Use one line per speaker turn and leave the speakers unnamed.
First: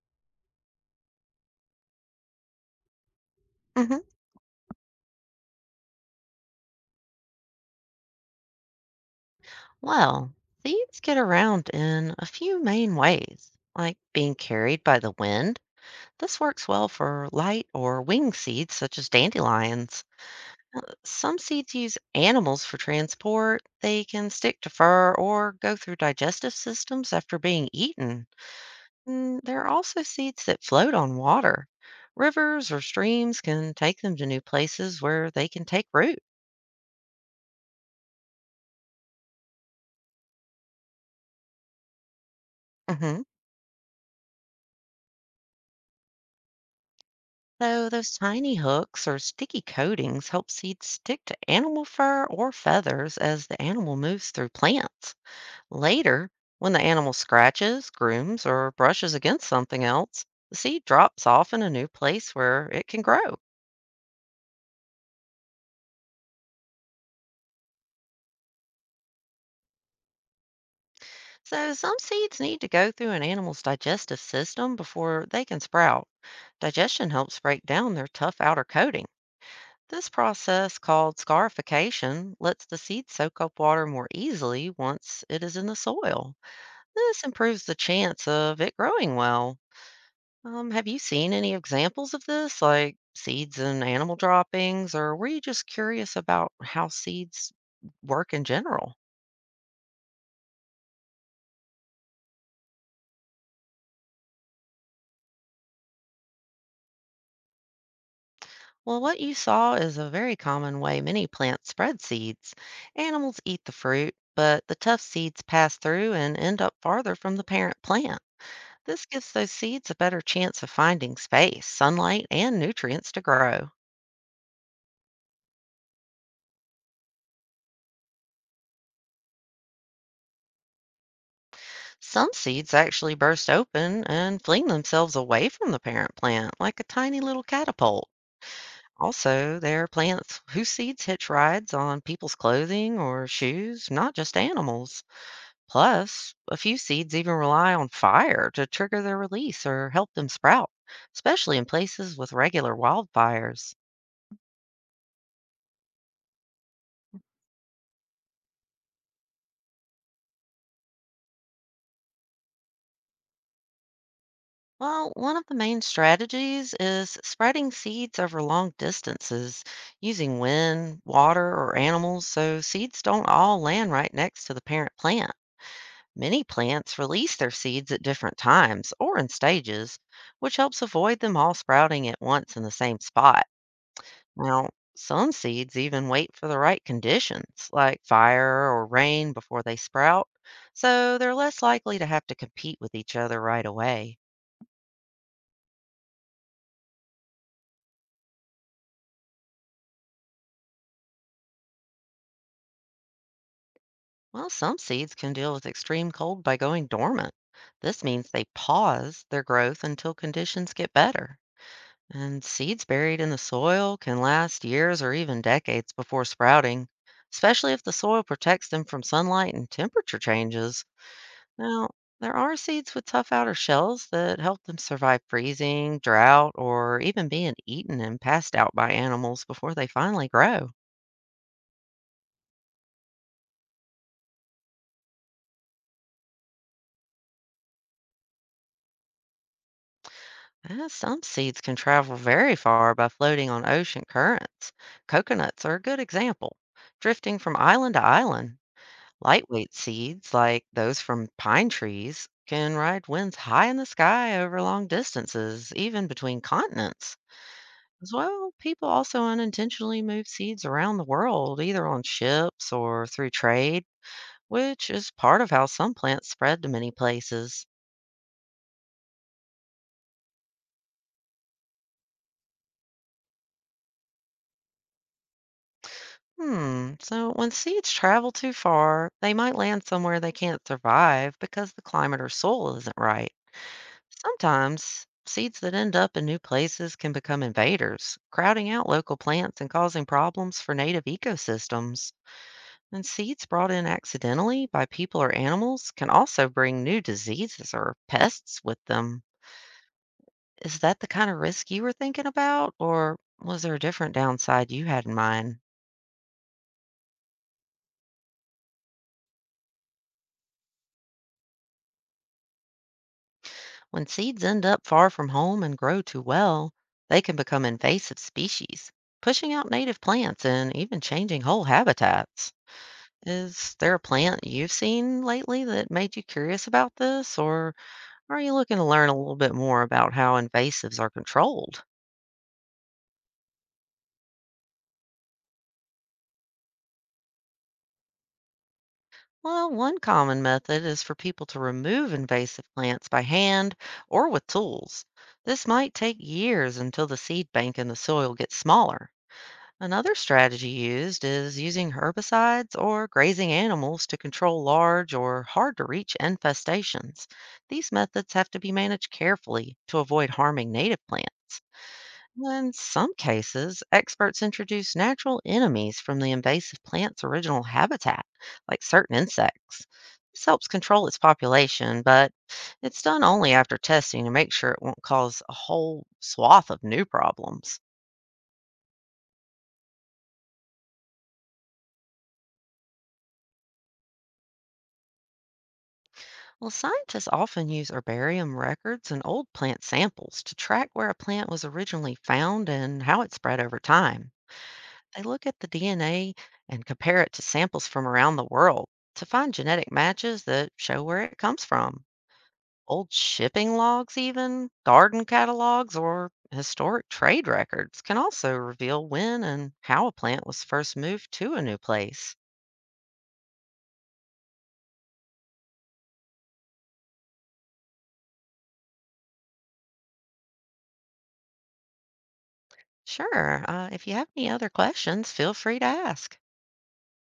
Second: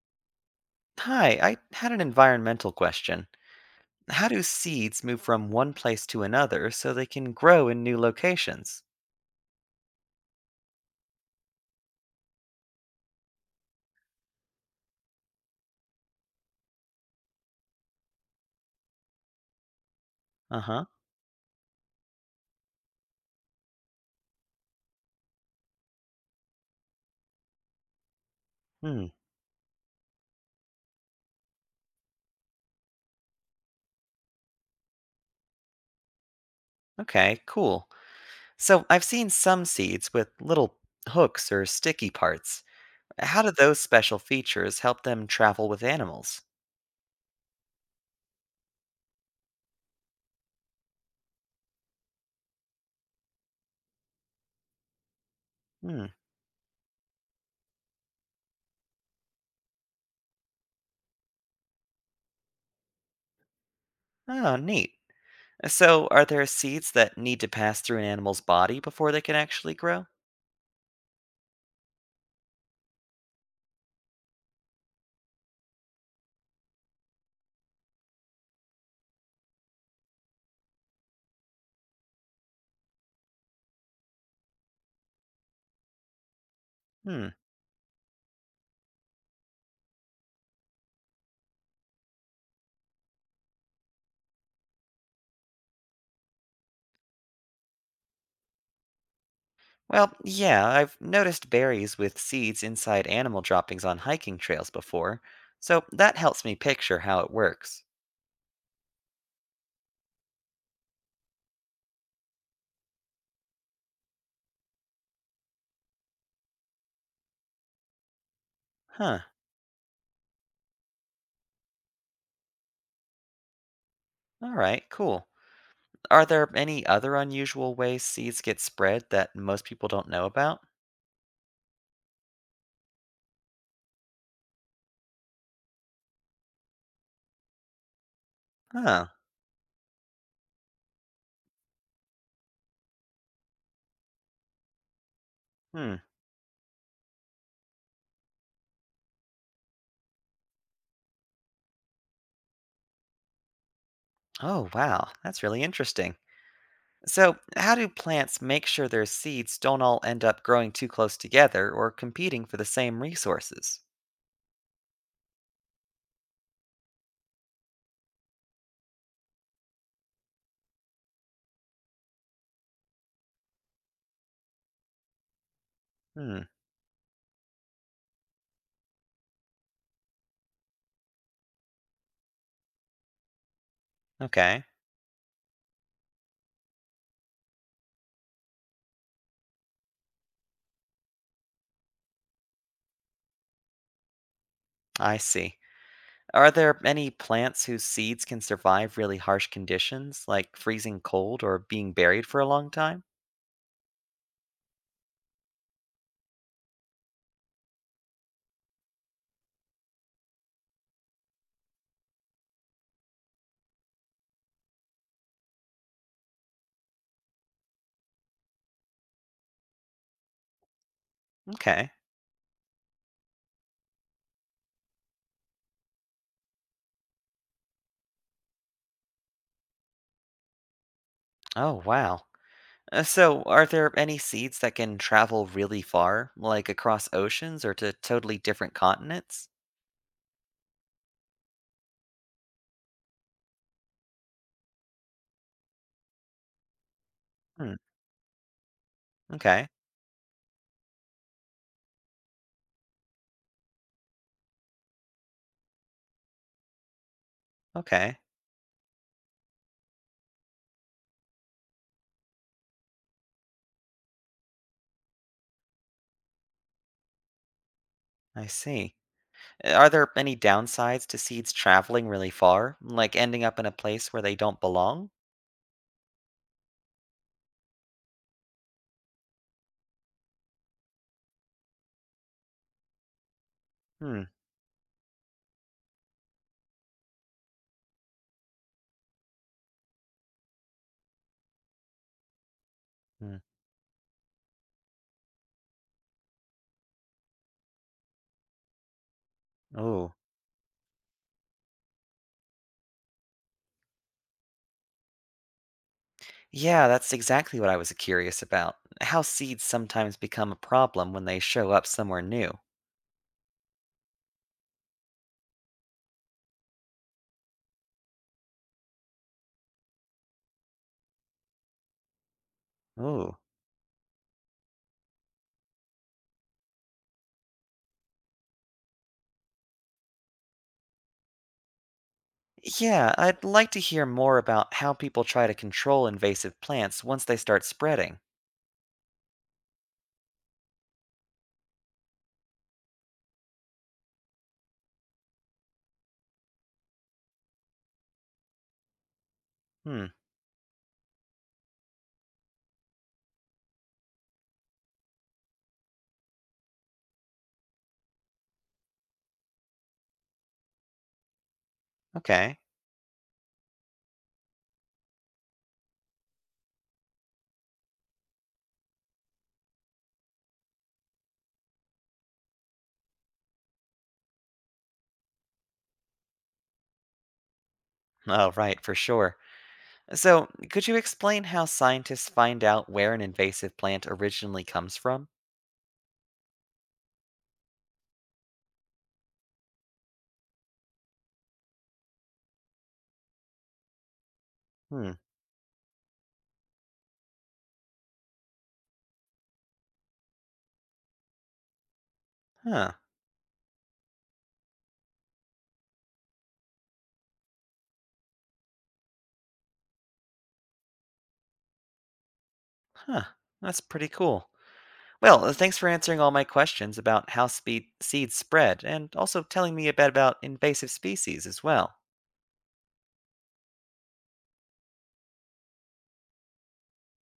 Hi, I had an environmental question.
Hmm.
How do seeds move from one place to another so they can grow in new locations?
Well, seeds get around in a few main ways, like being carried by the wind. This works well for light or wing seeds, such as dandelions.
Uh huh.
Some seeds use animals for transport. They can stick to fur or go through digestive systems after being eaten.
Hmm.
There are also seeds that float on water. Rivers or streams can take them to new places where they can take root.
Okay, cool. So I've seen some seeds with little hooks or sticky parts.
Mhm.
How do those special features help them travel with animals?
So those tiny hooks or sticky coatings help seeds stick to animal fur or feathers as the animal moves through plants.
Hmm.
Later, when the animal scratches, grooms, or brushes against something else, the seed drops off in a new place where it can grow.
Oh, neat. So are there seeds that need to pass through an animal's body before they can actually grow?
So some seeds need to go through an animal's digestive system before they can sprout. Digestion helps break down their tough outer coating. This process, called scarification, lets the seed soak up water more easily once it is in the soil. This
Hmm.
improves the chance of it growing well. Have you seen any examples of this, like seeds and animal droppings, or were you just curious about how seeds work in general?
Well, yeah, I've noticed berries with seeds inside animal droppings on hiking trails before, so that helps me picture how it works.
Well, what you saw is a very common way many plants spread seeds. Animals eat the fruit, but the tough seeds pass through and end up farther from the parent plant. This
Huh,
gives those seeds a better chance of finding space, sunlight, and nutrients to grow.
alright, cool. Are there any other unusual ways seeds get spread that most people don't know about?
Some seeds actually burst open and fling themselves away from the parent plant like a tiny little catapult.
Huh,
Also, there are plants whose seeds hitch rides on people's clothing or shoes, not just animals.
hmm.
Plus, a few seeds even rely on fire to trigger their release or help them sprout, especially in places with regular wildfires.
Oh, wow, that's really interesting. So, how do plants make sure their seeds don't all end up growing too close together or competing for the same resources?
Well, one of the main strategies is spreading seeds over long distances using wind, water, or animals so seeds don't all land right next to the parent plant. Many
Hmm,
plants release their seeds at different times or in stages, which helps avoid them all sprouting at once in the same spot.
okay,
Now, some seeds even wait for the right conditions, like fire or rain, before they sprout, so they're less likely to have to compete with each other right away.
I see. Are there any plants whose seeds can survive really harsh conditions, like freezing cold or being buried for a long time?
Well, some seeds can deal with extreme cold by going dormant. This means they pause their growth until conditions get better. And seeds buried in the soil can last years or even decades before sprouting, especially if the soil protects them from sunlight and temperature changes. Now,
Okay.
there are seeds with tough outer shells that help them survive freezing, drought, or even being eaten and passed out by animals before they finally grow.
Oh, wow. So, are there any seeds that can travel really far, like across oceans or to totally different continents?
Some seeds can travel very far by floating on ocean currents. Coconuts are a good example, drifting from
Hmm.
island to island.
Okay.
Lightweight seeds, like those from pine trees, can ride winds high in the sky over long distances, even between continents. As
Okay.
well, people also unintentionally move seeds around the world, either on ships or through trade, which is part of how some plants spread to many places.
I see. Are there any downsides to seeds traveling really far, like ending up in a place where they don't belong?
Hmm. So when seeds travel too far, they might land somewhere they can't survive because the climate or soil isn't right.
Hmm.
Sometimes seeds that end up in new places can become invaders, crowding out local plants and causing problems for native ecosystems. And
Hmm.
seeds brought in accidentally by people or animals can also bring new diseases or pests with them.
Oh.
Is that the kind of risk you were thinking about, or was there a different downside you had in mind?
Yeah, that's exactly what I was curious about. How seeds sometimes become a problem when they show up somewhere new.
When seeds end up far from home and grow too well, they can become invasive species, pushing out native plants and even changing whole habitats.
Ooh.
Is there a plant you've seen lately that made you curious about this, or are you looking to learn a little bit more about how invasives are controlled?
Yeah, I'd like to hear more about how people try to control invasive plants once they start spreading.
Well, one common method is for people to remove invasive plants by hand or with tools. This might take years until the seed bank in the soil gets smaller.
Hmm,
Another strategy used is using herbicides or grazing animals to control large or hard to reach infestations. These methods have to be managed carefully to avoid harming native plants.
okay.
In some cases, experts introduce natural enemies from the invasive plant's original habitat, like certain insects. This helps control its population, but it's done only after testing to make sure it won't cause a whole swath of new problems.
Oh, right, for sure. So, could you explain how scientists find out where an invasive plant originally comes from?
Well, scientists often use herbarium records and old plant samples to track where a plant was originally found and how it spread over time.
Hmm,
They look at the DNA and compare it to samples from around the world to find genetic matches that show where it comes from.
huh,
Old shipping logs, even garden catalogs, or historic trade records can also reveal when and how a plant was first moved to a new place.
huh. That's pretty cool. Well, thanks for answering all my questions about how seeds spread and also telling me a bit about invasive species as well.
Sure, if you have any other questions, feel free to ask.